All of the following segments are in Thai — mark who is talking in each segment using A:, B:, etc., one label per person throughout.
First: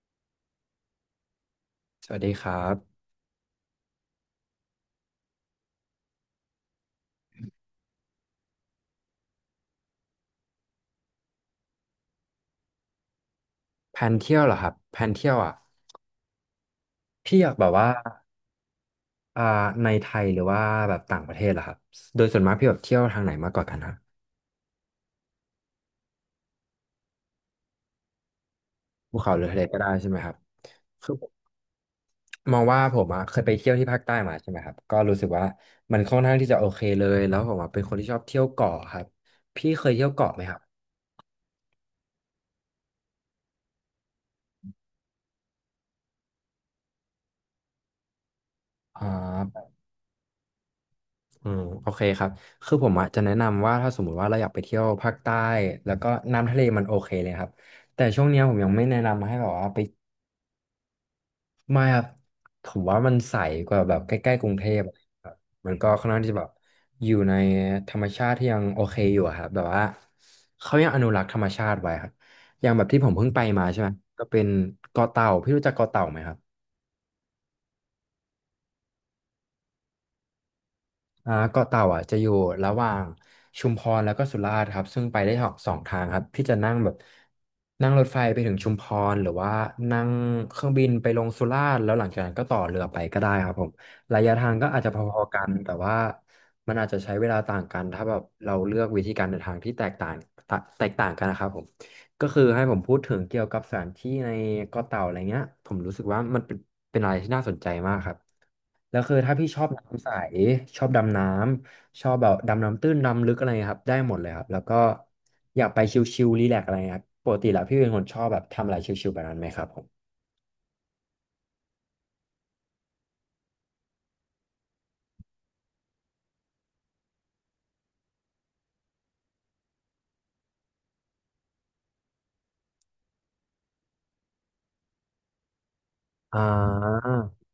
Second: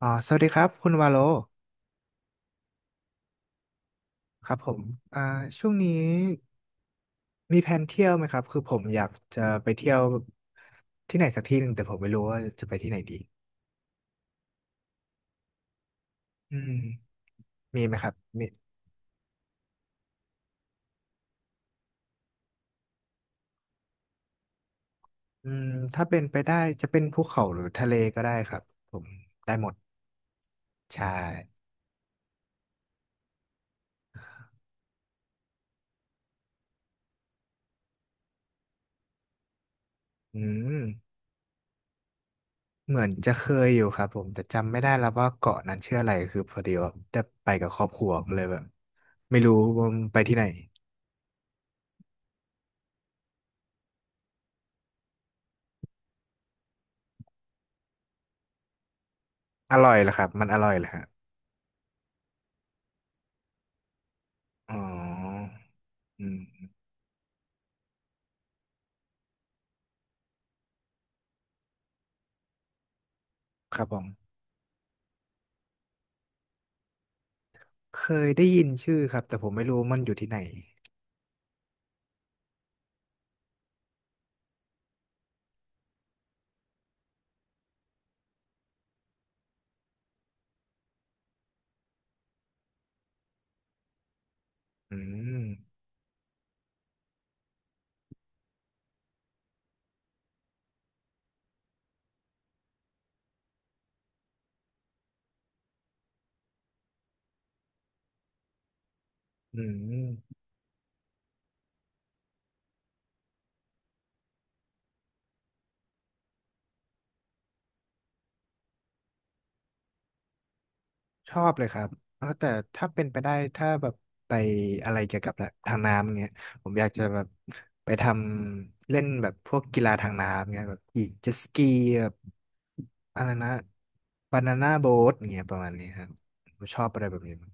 A: อ๋อสวัสดีครับคุณวาโล
B: สวัสดีครับ
A: ครับผมอ่าช่วงนี้มีแผนเที่ยวไหมครับคือผมอยากจะไปเที่ยวที่ไหนสักที่หนึ่งแต่ผมไม่รู้ว่าจะไปที่ไหนดี
B: แผนเที่ยวเหรอครับแผนเที่ยวอ่ะ
A: อืม
B: พี่อยากแบบ
A: มี
B: ว่า
A: ไหมครับมี
B: อ่าในไทยหรือว่าแบบต่างประเทศเหรอครับโดยส่วนมากพี่แบบเที่ยวทางไหนมากกว่ากันครับ
A: อืมถ้าเป็นไปได้จะเป็นภูเขาหรือทะเลก็ได้ครับผม
B: ภูเขาหรือ
A: ได้
B: ทะเล
A: หมด
B: ก็ได้ใช่ไหมครับ
A: ใช่
B: คือมองว่าผมอ่ะเคยไปเที่ยวที่ภาคใต้มาใช่ไหมครับก็รู้สึกว่ามันค่อนข้างที่จะโอเคเลยแล้วผมอ่ะเป็นคนที่ชอบเที่ยวเกาะครับพี่เคยเที่ยวเกาะไห
A: อื
B: มครับ
A: มเหมือนจะเคยอยู่ครับผมแต่จำไม่ได้แล้วว่าเกาะนั้นชื่ออะไรคือพอดีว่าได้ไปกับครอบครัวก็เลยแบบ
B: อ่
A: ไม่รู้
B: า
A: ว่ามันไปที่ไหน
B: อืมโอเคครับคือผมอ่ะจะแนะนำว่าถ้าสมมุติว่าเราอยากไปเที่ยวภาคใต้แล้วก็น้ำทะเลมันโอเคเลยครับแต่ช่วงเนี้ยผมยังไม่แนะนำให้แบบว่า
A: อ
B: ไป
A: ร่อยเหรอครับมันอร่อยเหรอฮะ
B: ไม่ครับผมว่ามันใสกว่าแบบใกล้ๆกรุงเท
A: อ๋อ
B: พอะไรครับมันก็ค่อนข้าง
A: อื
B: ที่จะแบบ
A: ม
B: อยู่ในธรรมชาติที่ยังโอเคอยู่อะครับแบบว่าเขายังอนุรักษ์ธรรมชาติไว้ครับอย่างแบบที่ผมเพิ่งไปมา
A: ค
B: ใช่
A: รั
B: ไห
A: บ
B: ม
A: ผม
B: ก็เป็นเกาะเต่าพี่รู้จักเกาะเต่าไหมครับ
A: เคยได้ยินชื่อครับแต่ผมไม่รู้มันอยู่ที่ไหน
B: อ่าเกาะเต่าอ่ะจะอยู่ระหว่างชุมพรแล้วก็สุราษฎร์ครับซึ่งไปได้สองทางครับพี่จะนั่งแบบนั่งรถไฟไปถึงชุมพรหรือว่านั่งเครื่องบินไปลงสุราษฎร์แล้วหลังจากนั้นก็ต่อเรือไปก็ได้ครับผมระยะทางก็อาจจะ
A: อื
B: พอๆกั
A: ม
B: นแต่ว่ามันอาจจะใช้เวลาต่างกันถ้าแบบเราเลือกวิธีการเดินทางที่แตกต่างกันนะครับผมก็คือให้ผมพูดถึงเกี่ยวกับสถานที่ในเกาะเต่าอะไรเงี้ยผมรู้สึกว่ามันเป็นอะไรที่น่าสนใจมากครับ แล้วคือถ้าพี่ช
A: อื
B: อบน้ำใส
A: ม
B: ชอบดำน้ำชอบแบบดำน้ำตื้นดำลึกอะไรครับได้หมดเลยครับแล้วก็อยากไปชิลๆรีแลกซ์อะไรครับปกติแล้วพี่เป็นคนชอบแบบทำอะไรชิลๆแบบนั้นไหมครับผม
A: ชอบเลยครับเออแต่ถ้าเป็นไปได้ถ้าแบบไปอะไรเกี่ยวกับทางน้ำเงี้ยผมอยากจะแบบไปทำเล่นแบบพวกกีฬาทางน้ำเงี้ยแบบขี่เจ็ตสกีแบบอะไรนะบานาน่าโบ๊ทเงี้ยประมาณนี้ครับ
B: อ่
A: ผมชอบอะไร
B: า
A: แบบนี้มาก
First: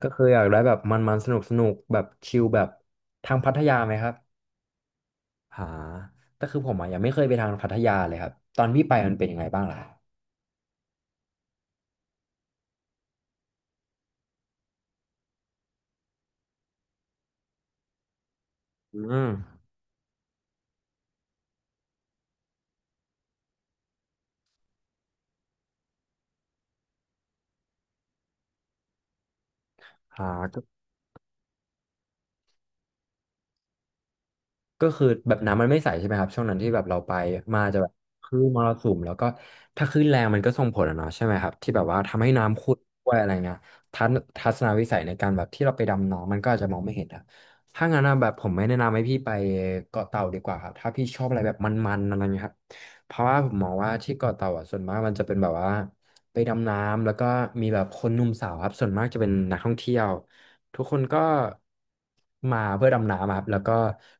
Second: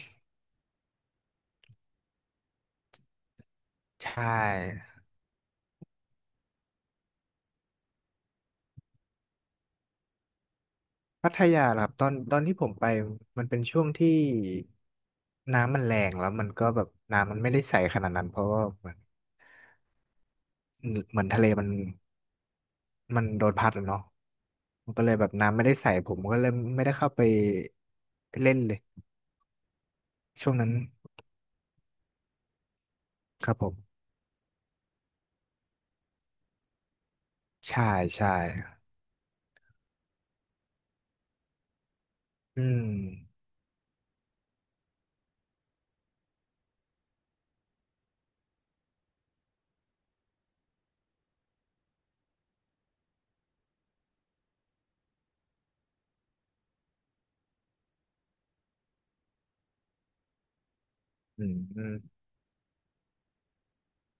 B: ก็คืออยากได้แบบมันๆสนุกๆแบบชิลแบบทางพัทยาไหมค
A: ใช
B: รับ
A: ่
B: หาแต่คือผมอ่ะยังไม่เคยไปทางพัทยาเลยครับตอนพี่ไปมันเป็นยังไงบ้างล่ะ
A: พัทยาล่ะครับตอนที่ผมไปมันเป็นช่วงที่น้ำมันแรงแล้วมันก็แบบน้ำมันไม่ได้ใสขนาดนั้นเพราะว่าเหมือ
B: อื
A: น
B: ม
A: เหมือนทะเลมันโดนพัดแล้วเนาะมันก็เลยแบบน้ำไม่ได้ใสผมก็เลยไม่ได้เข้าไปเล่นเลย
B: อ่า
A: ช่วงนั้นครับผม
B: ก็คือแบบน้ำมันไม่ใสใช่ไหมครับช่วงนั้นที่แบบเราไปมาจะ
A: ใช่
B: แบบค
A: ใช่
B: ลื่นมรสุมแล้วก็ถ้าคลื่นแรงมันก็ส่งผลอะเนาะใช่ไหมครับที่แบบว่าทำให้น้ำ
A: อื
B: ขุ่น
A: ม
B: ด้วยอะไรเงี้ยทัศนวิสัยในการแบบที่เราไปดำน้ำมันก็อาจจะมองไม่เห็นครับถ้างั้นนะแบบผมไม่แนะนำให้พี่ไปเกาะเต่าดีกว่าครับถ้าพี่ชอบอะไรแบบมันๆอะไรเงี้ยครับเพราะว่าผมมองว่าที่เกาะเต่าอ่ะส่วนมากมันจะเป็นแบบว่าไปดำน้ำแล้วก็มีแบบคนหนุ่มสาวครับส่วนมากจะเป็นนักท่องเที่ยว ทุกคนก็
A: อืม
B: มาเพื่อดำน้ำอะครับแล้วก็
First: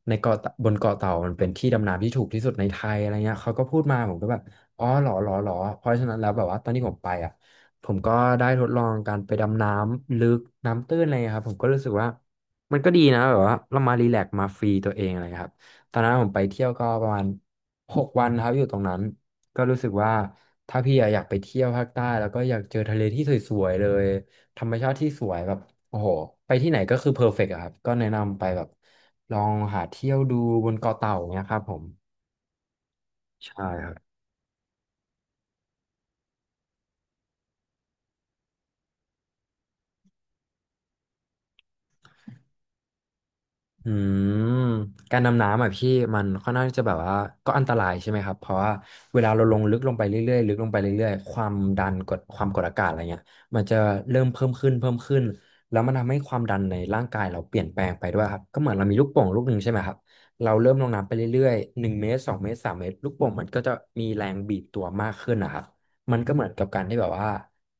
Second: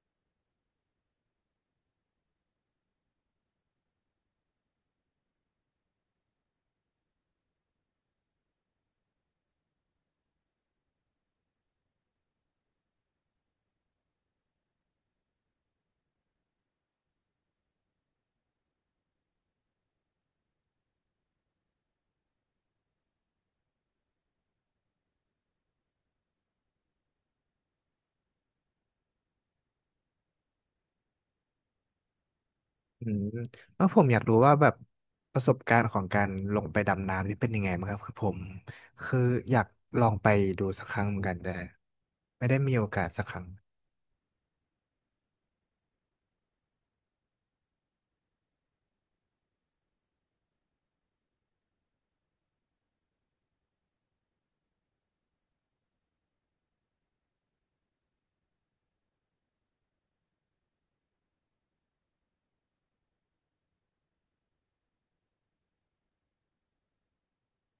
B: ในเกาะบนเกาะเต่ามันเป็นที่ดำน้ำที่ถูกที่สุดในไทยอะไรเงี้ยเขาก็พูดมาผมก็แบบอ๋อเหรอเหรอเหรอเพราะฉะนั้นแล้วแบบว่าตอนที่ผมไปอ่ะผมก็ได้ทดลองการไปดำน้ำลึกน้ำตื้นอะไรครับผมก็รู้สึกว่ามันก็ดีนะแบบว่าเรามารีแลกซ์มาฟรีตัวเองอะไรครับตอนนั้นผมไปเที่ยวก็ประมาณ6 วันครับอยู่ตรงนั้นก็รู้สึกว่าถ้าพี่อะอยากไปเที่ยวภาคใต้แล้วก็อยากเจอทะเลที่สวยๆเลย ธรรมชาติที่สวยแบบโอ้โหไปที่ไหนก็คือเพอร์เฟกต์อะครับก็แนะนำไปแบบลองหาเที่ยวดูบนเกาะเต่าเนี้ยครับผม
A: อืม
B: ใช่
A: เออ
B: ครั
A: ผมอ
B: บ
A: ยากรู้ว่าแบบประสบการณ์ของการลงไปดำน้ำนี่เป็นยังไงบ้างครับคือผมคืออยากลองไปดูสักครั้งเหมือนกันแต่ไม่ได้มีโอกาสสักครั้ง
B: อืมการดำน้ำอ่ะพี่มันค่อนข้างที่จะแบบว่าก็อันตรายใช่ไหมครับเพราะว่าเวลาเราลงลึกลงไปเรื่อยๆลึกลงไปเรื่อยๆความดันกดความกดอากาศอะไรเงี้ยมันจะเริ่มเพิ่มขึ้นเพิ่มขึ้นแล้วมันทำให้ความดันในร่างกายเราเปลี่ยนแปลงไปด้วยครับก็เหมือนเรามีลูกโป่งลูกหนึ่งใช่ไหมครับเราเริ่มลงน้ำไปเรื่อยๆ1 เมตร2 เมตร3 เมตรลูกโป่งมันก็จะมีแรงบีบตัวมากขึ้นนะครับมันก็เหมือนกับการที่แบบว่า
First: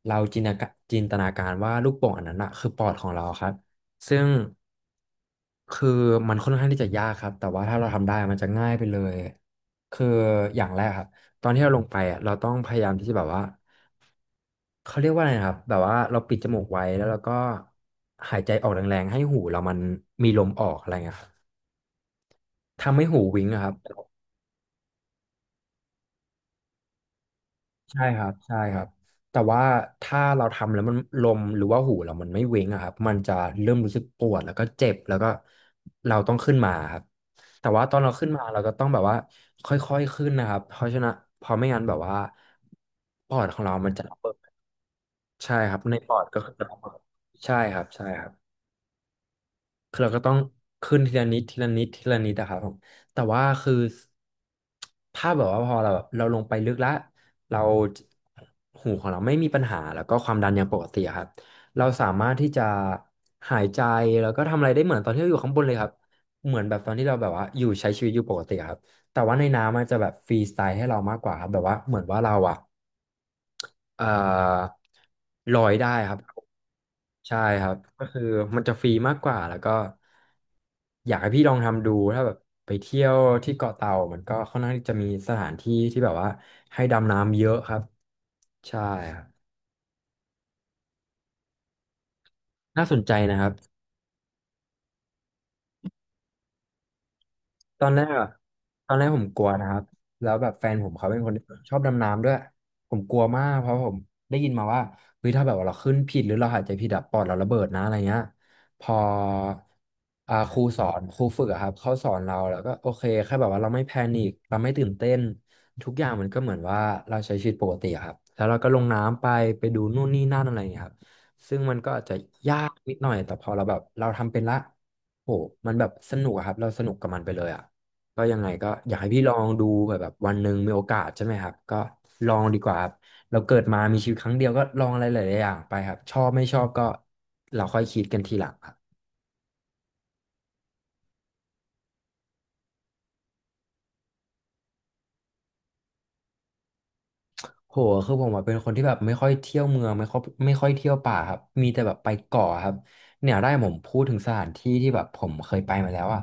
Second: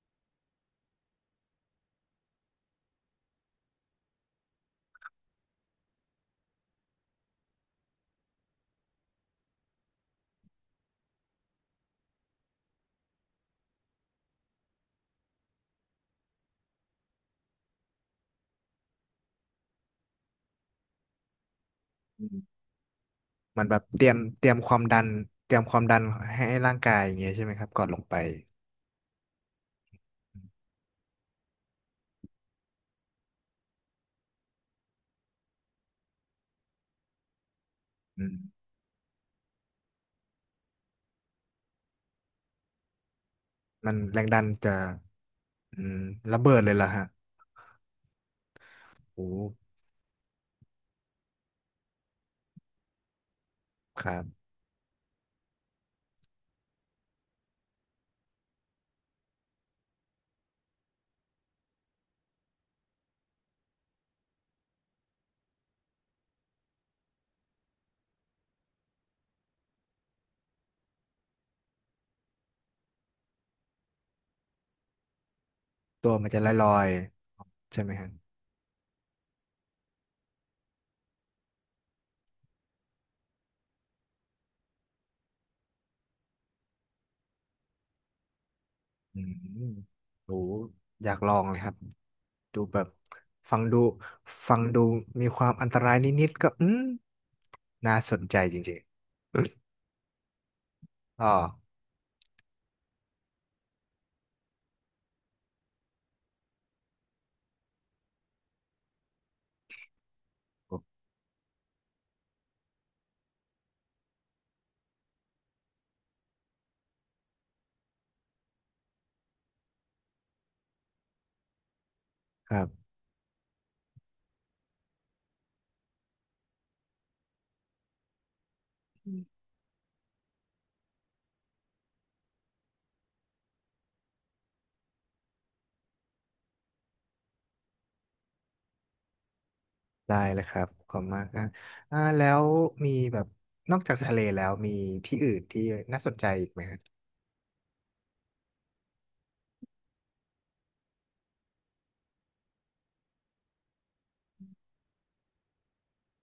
B: เราจินตนาการว่าลูกโป่งอันนั้นอ่ะคือปอดของเราครับ ซึ่งคือมันค่อนข้างที่จะยากครับแต่ว่าถ้าเราทำได้มันจะง่ายไปเลยคืออย่างแรกครับตอนที่เราลงไปอ่ะเราต้องพยายามที่จะแบบว่าเขาเรียกว่าอะไรนะครับแบบว่าเราปิดจมูกไว้แล้วเราก็หายใจออกแรงๆให้หูเรามันมีลมออกอะไรเงี้ยครับทำให้หูวิงอะ
A: มั
B: ค
A: น
B: รับ
A: แบบเตรียมความดันเตรียมความดันให้ร่างกายอย่างเงี้ยใช่ไหมครับก่อนล
B: ใช่
A: งไป
B: ครับใช่ครับแต่ว่าถ้าเราทำแล้วมันลมหรือว่าหูเรามันไม่เว้งอะครับมันจะเริ่มรู้สึกปวดแล้วก็เจ็บแล้วก็เราต้องขึ้นมาครับแต่ว่าตอนเรา
A: อื
B: ขึ้น
A: ม
B: มาเราก็ต้องแบบว่าค่อยๆขึ้นนะครับเพราะฉะนั้นเพอไม่งั้นแบบว่าปอดของเรามั
A: มั
B: น
A: น
B: จะระ
A: แรง
B: เบิ
A: ดัน
B: ด
A: จะ
B: ใช่ค
A: อื
B: รับใน
A: ม
B: ปอดก็
A: ระ
B: คื
A: เบิ
B: อ
A: ด
B: จะ
A: เลย
B: ระเบิ
A: ล่ะ
B: ด
A: ฮะ
B: ใช่ครับใช่ครับ
A: โอ้
B: คือเราก็ต้องขึ้นทีละนิดทีละนิดทีละนิดอะครับผมแต่ว่าคือ
A: ครับ
B: ถ้าแบบว่าพอเราแบบเราลงไปลึกแล้วเราหูของเราไม่มีปัญหาแล้วก็ความดันยังปกติอะครับเราสามารถที่จะหายใจแล้วก็ทำอะไรได้เหมือนตอนที่เราอยู่ข้างบนเลยครับเหมือนแบบตอนที่เราแบบว่าอยู่ใช้ชีวิตอยู่ปกติอะครับแต่ว่าในน้ำมันจะแบบฟรีสไตล์ให้เรามากกว่าครับแบบว่าเหมือนว่าเราอะ เอ่อลอยได้
A: ตั
B: ค
A: ว
B: รับ
A: มันจะลอย
B: ใช่ครั
A: ๆ
B: บ
A: ใช่ไหม
B: ก็
A: ฮะ
B: คือมันจะฟรีมากกว่าแล้วก็อยากให้พี่ลองทำดูถ้าแบบไปเที่ยวที่เกาะเต่ามันก็ค่อนข้างที่จะมีสถานที่ที่แบบว่าให้ดำน้ำเยอะครับใช่ค
A: อื
B: รั
A: ม
B: บ
A: โหอยากลองเลยครับดูแบ
B: น่า
A: บ
B: สนใจนะครับ
A: ฟังดูฟังดูมีความอันตรายนิดๆก็อืม
B: ตอน
A: น่า
B: แรก
A: สน
B: อะ
A: ใจจริง
B: ตอนแรกผมกลัวนะครับ แล้วแบบแฟนผมเขาเป็
A: ๆ
B: น
A: อ๋อ
B: คนที่ชอบดำน้ำด้วย ผมกลัวมากเพราะผมได้ยินมาว่าเฮ้ยถ้าแบบว่าเราขึ้นผิดหรือเราหายใจผิดอะปอดเราระเบิดนะอะไรเงี้ยพอครูสอนครูฝึกอะครับเขาสอนเราแล้วก็โอเคแค่แบบว่าเราไม่แพนิคเราไม่ตื่นเต้นทุกอย่างมันก็เหมือนว่าเราใช้ชีวิตปกติอะครับแล้วเราก็ลงน้ำไปไปดูนู่นนี่นั่นอะไรอย่างเงี้ยครับซึ่งมันก็อาจจะ
A: ค
B: ยา
A: รั
B: ก
A: บ
B: นิดหน่อยแต่พอเราแบบเราทำเป็นละ โหมันแบบสนุกอะครับเราสนุกกับมันไปเลยอ่ะก็ยังไงก็อยากให้พี่ลองดูแบบแบบวันหนึ่งมีโอกาสใช่ไหมครับก็ลองดีกว่าครับเราเกิดมามีชีวิตครั้งเดียวก็ลองอะไรหลายๆอย่างไปครับชอบไม่ชอบก็เราค่อยคิดกันทีหลังครับ
A: ได้เลยครับขอบคุณมากนะแล้วมีแบบนอกจากทะเลแล้วมีที่อื่นที่น่าสนใจอีกไหมครับ
B: โหคือผมอะเป็นคนที่แบบไม่ค่อยเที่ยวเมืองไม่ค่อยเที่ยวป่าครับมีแต่แบบไปเกาะครับเนี่ยได้ผมพูดถึงสถานที่ที่แบบผมเคยไปมาแล้วอ่ะ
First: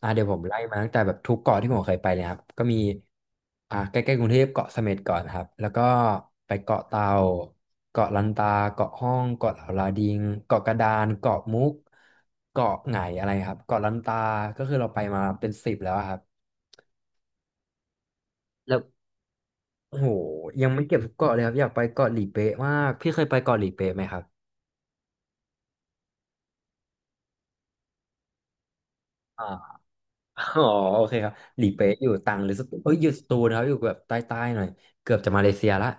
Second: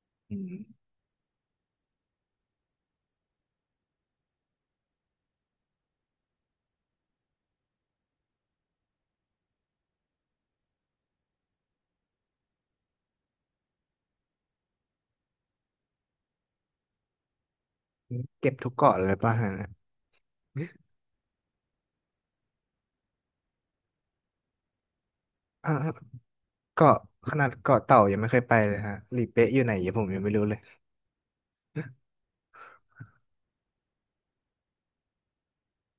B: เดี๋ยวผ
A: อื
B: มไล่
A: ม
B: มาตั้งแต่แบบทุกเกาะที่ผมเคยไปเลยครับก็มีใกล้ๆกรุงเทพเกาะเสม็ดก่อนครับแล้วก็ไปเกาะเต่าเกาะลันตาเกาะห้องเกาะเหลาลาดิงเกาะกระดานเกาะมุกเกาะไหงอะไรครับเกาะลันตาก็คือเราไปมาเป็นสิบแล้วอะครับ
A: เก็บทุก
B: แล้ว
A: เกาะเลยป่ะฮะ
B: โอ้โหยังไม่เก็บทุกเกาะเลยครับอยากไปเกาะหลีเป๊ะมากพี่เคยไปเกาะหลีเป๊ะไหมครับ
A: อ่าเกาะขนาดเกาะเต่ายังไม่เคยไปเลยฮะหลี
B: อ่า
A: เป๊ะอยู่ไหนยังผมยังไม่รู้เลย
B: อ๋อโอเคครับหลีเป๊ะอยู่ตรังหรือสตูเอ้ยอยู่สตูนะครับอยู่แบบใต้ๆหน่อยเกือบจะมาเลเซียละ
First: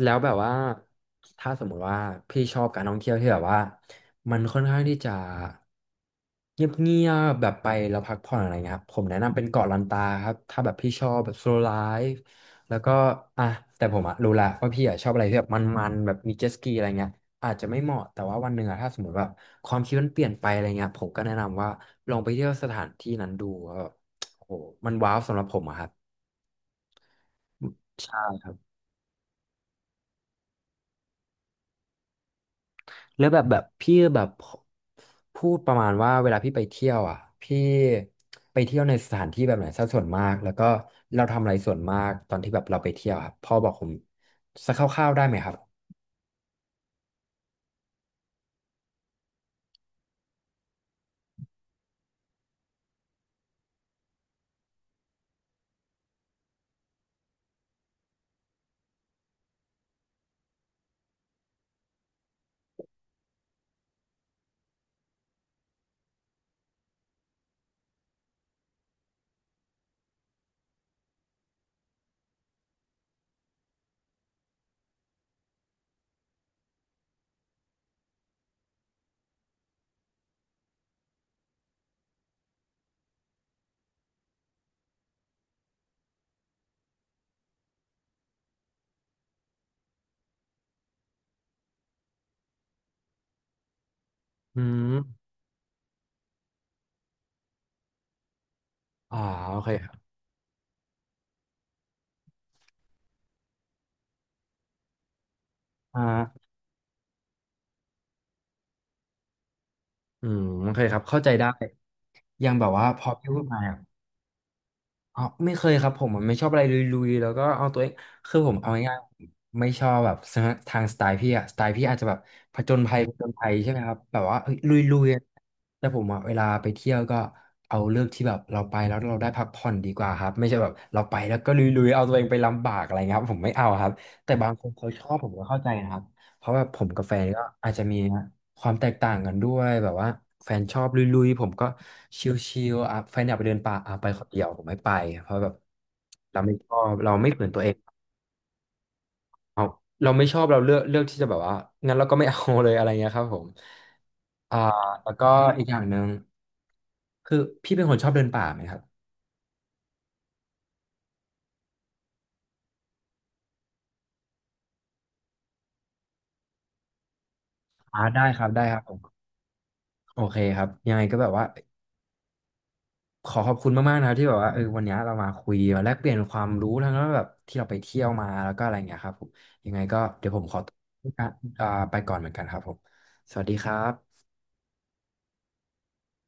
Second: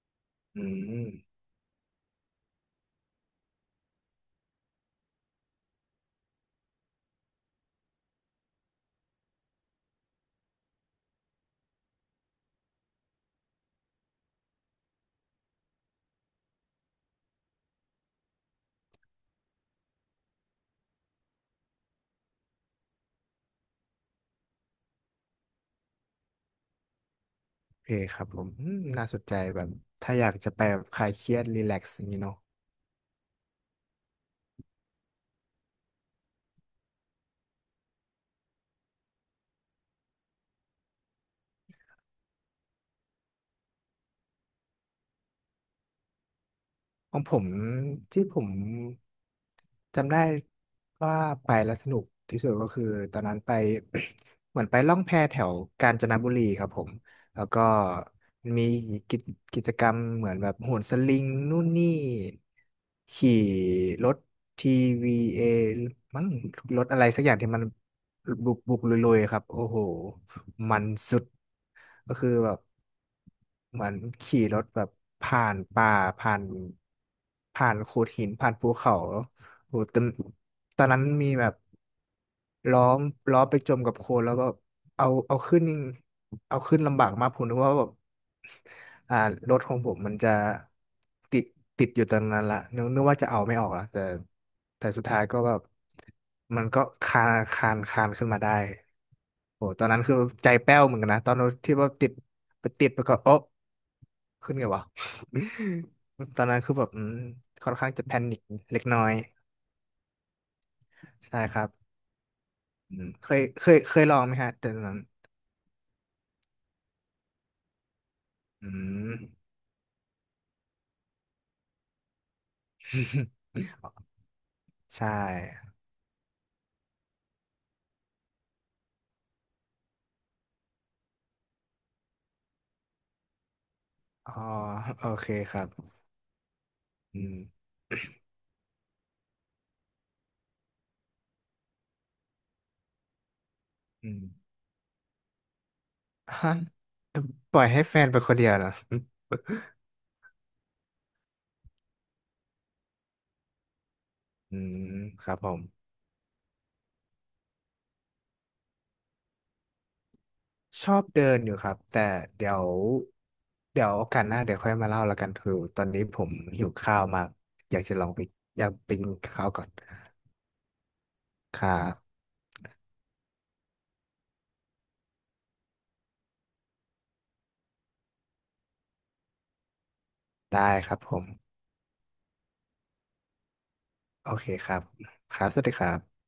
B: แล้วแบบว่า
A: อืม
B: ถ้าสมมุติว่าพี่ชอบการท่องเที่ยวที่แบบว่ามันค่อนข้างที่จะเงียบๆแบบไปแล้วพักผ่อนอะไรเงี้ยครับผมแนะนำเป็นเกาะลันตาครับถ้าแบบพี่ชอบแบบโซลไลฟ์แล้วก็อ่ะแต่ผมอะรู้ละว่าพี่อะชอบอะไรที่แบบมันๆแบบมีเจ็ตสกีอะไรเงี้ย อาจจะไม่เหมาะแต่ว่าวันหนึ่งอะถ้าสมมติแบบความคิดมันเปลี่ยนไปอะไรเงี้ยผมก็แนะนำว่าลองไปเที่ยวสถานที่นั้นดูว่าแบบโอ้โหมันว้าวสำหรับผมอะครับ
A: โอเคค
B: ใช่
A: รับผ
B: ค
A: ม
B: รับ
A: อืมน่าสนใจแบบถ้าอยากจะไปแบบคลายเครียดรีแลกซ์อย่างนี้เนาะ
B: แล้วแบบแบบพี่แบบพูดประมาณว่าเวลาพี่ไปเที่ยวอ่ะพี่ไปเที่ยวในสถานที่แบบไหนซะส่วนมากแล้วก็เราทำอะไรส่วนมากตอนที่แบบเราไปเที่ยวครับพ่อบอกผมสักคร่าวๆได้ไหมครับ
A: ของผมที่ผมจำได้ว่าไปแล้วสนุกที่สุดก็คือตอนนั้นไป เหมือนไปล่องแพแถวกาญจนบุรีครับผมแล้วก็มีกิจกิจกรรมเหมือนแบบโหนสลิงนู่นนี่ขี่รถ TVA มั้งรถอะไรสักอย่างที่มัน บุกลุยๆครับโอ้โหมันสุดก็คือแบบเหมือนขี่รถแบบผ่านป่าผ่านผ่านโขดหินผ่านภูเขาโอ้โหตอนตอนนั้นมีแบบ ล้อมล้อไปจมกับโคลนแล้วก็เอาเอาขึ้นนี่เอาขึ้นลำบากมากผมนึกว่าแบบอ่ารถของผมมันจะติดติดอยู่ตอนนั้นละนึกนึกว่าจะเอาไม่ออกละแต่
B: อื
A: แต่
B: ม
A: สุดท้ายก็แบบมันก็คานขึ้นมาได้
B: อ๋อโอ
A: โอ้
B: เค
A: ตอ
B: ค
A: น
B: รั
A: นั้น
B: บ
A: คือใจแป้วเหมือนกันนะตอนที่ว่าติดไปติดไปก็โอ๊ะขึ้นไงวะ
B: อ่
A: ตอน
B: า
A: นั้นคือแบบอืมค่อนข้างจะแพนิคเล็กน้อย
B: อืมโอเคครับเข้าใจ
A: ใช่
B: ได้
A: ครับ
B: ยังแบบว่า
A: อื
B: พ
A: ม
B: อ
A: เค
B: พี่พู
A: ย
B: ดมา
A: เค
B: เนี่ย
A: ยเคยลองไหมฮะตอนนั้น
B: อ๋อไม่เคยครับผมอะไม่ชอบอะไรลุยๆแล้วก็เอาตัวเองคือผม
A: อื
B: เอาง่าย
A: ม
B: ๆไม่ชอบแบบทางสไตล์พี่อะสไตล์พี่อาจจะแบบผจญ ภัยใช่ไหมครับแบบว่าเอ้ยลุย
A: ใช่
B: ๆอะแต่ผมอะเวลาไปเที่ยวก็เอาเลือกที่แบบเราไปแล้วเราได้พักผ่อนดีกว่าครับไม่ใช่แบบเราไปแล้วก็ลุยๆเอาตัวเองไปลำบากอะไรเงี้ยครับผมไม่เอาครับ
A: อ๋
B: แต่
A: อ
B: บางคนเขาช
A: โอ
B: อบผ
A: เค
B: มก็
A: ค
B: เข้า
A: รั
B: ใจ
A: บ
B: นะครับ เพราะแบบผมกับแฟ
A: อื
B: น
A: ม
B: ก็อาจจะมีความแตกต่างกันด้วยแบบว่าแฟนชอบลุยๆผมก็ชิลๆอ่ะแฟนอยากไปเดินป่าอ่ะไป
A: อืม
B: คนเดียวผมไม่ไปเพราะแบบเราไม่
A: ฮะ
B: ชอบเราไม่เหมือน
A: ป
B: ตั
A: ล่
B: ว
A: อ
B: เอ
A: ย
B: ง
A: ให้แฟนไปคนเดียวนะ
B: เราเราไม่ชอบเราเลือกที่จะแบบว่างั้นเราก็ไม่เอาเลยอะไรเงี้ยครับผม
A: อื
B: อ่า
A: ม
B: แล้ว
A: ค
B: ก็
A: รับผ
B: อี
A: ม
B: กอย่างหนึ่งคือพี่เป็นคนชอบเดินป่าไหมครับ
A: ชอบเดินอยู่ครับแต่เดี๋ยวเดี๋ยวโอกาสหน้าเดี๋ยวค่อยมาเล่าแล้วกันคือตอนนี้ผมหิวข้าวมากอยากจะลองไป
B: ได้ครับ
A: อ
B: ได้
A: ยาก
B: ครับผ
A: ไป
B: ม
A: กินข้าวก่อน
B: โอเคครับยังไงก็แบบว่า
A: ครับ
B: ขอขอบคุณมากๆนะครับที่แบบว่าเออวันนี้เรามาคุยมาแลกเปลี่ยนความรู้ทั้งแบบที่เราไปเที่ยวมาแล้วก็อะไรอย่างเงี้ยครับผม
A: ได้ครับผม
B: อ่ะไปก่อนเหมือนกันครับผมสวัสดีครับ
A: โอเคครับครับสวัสดีครับ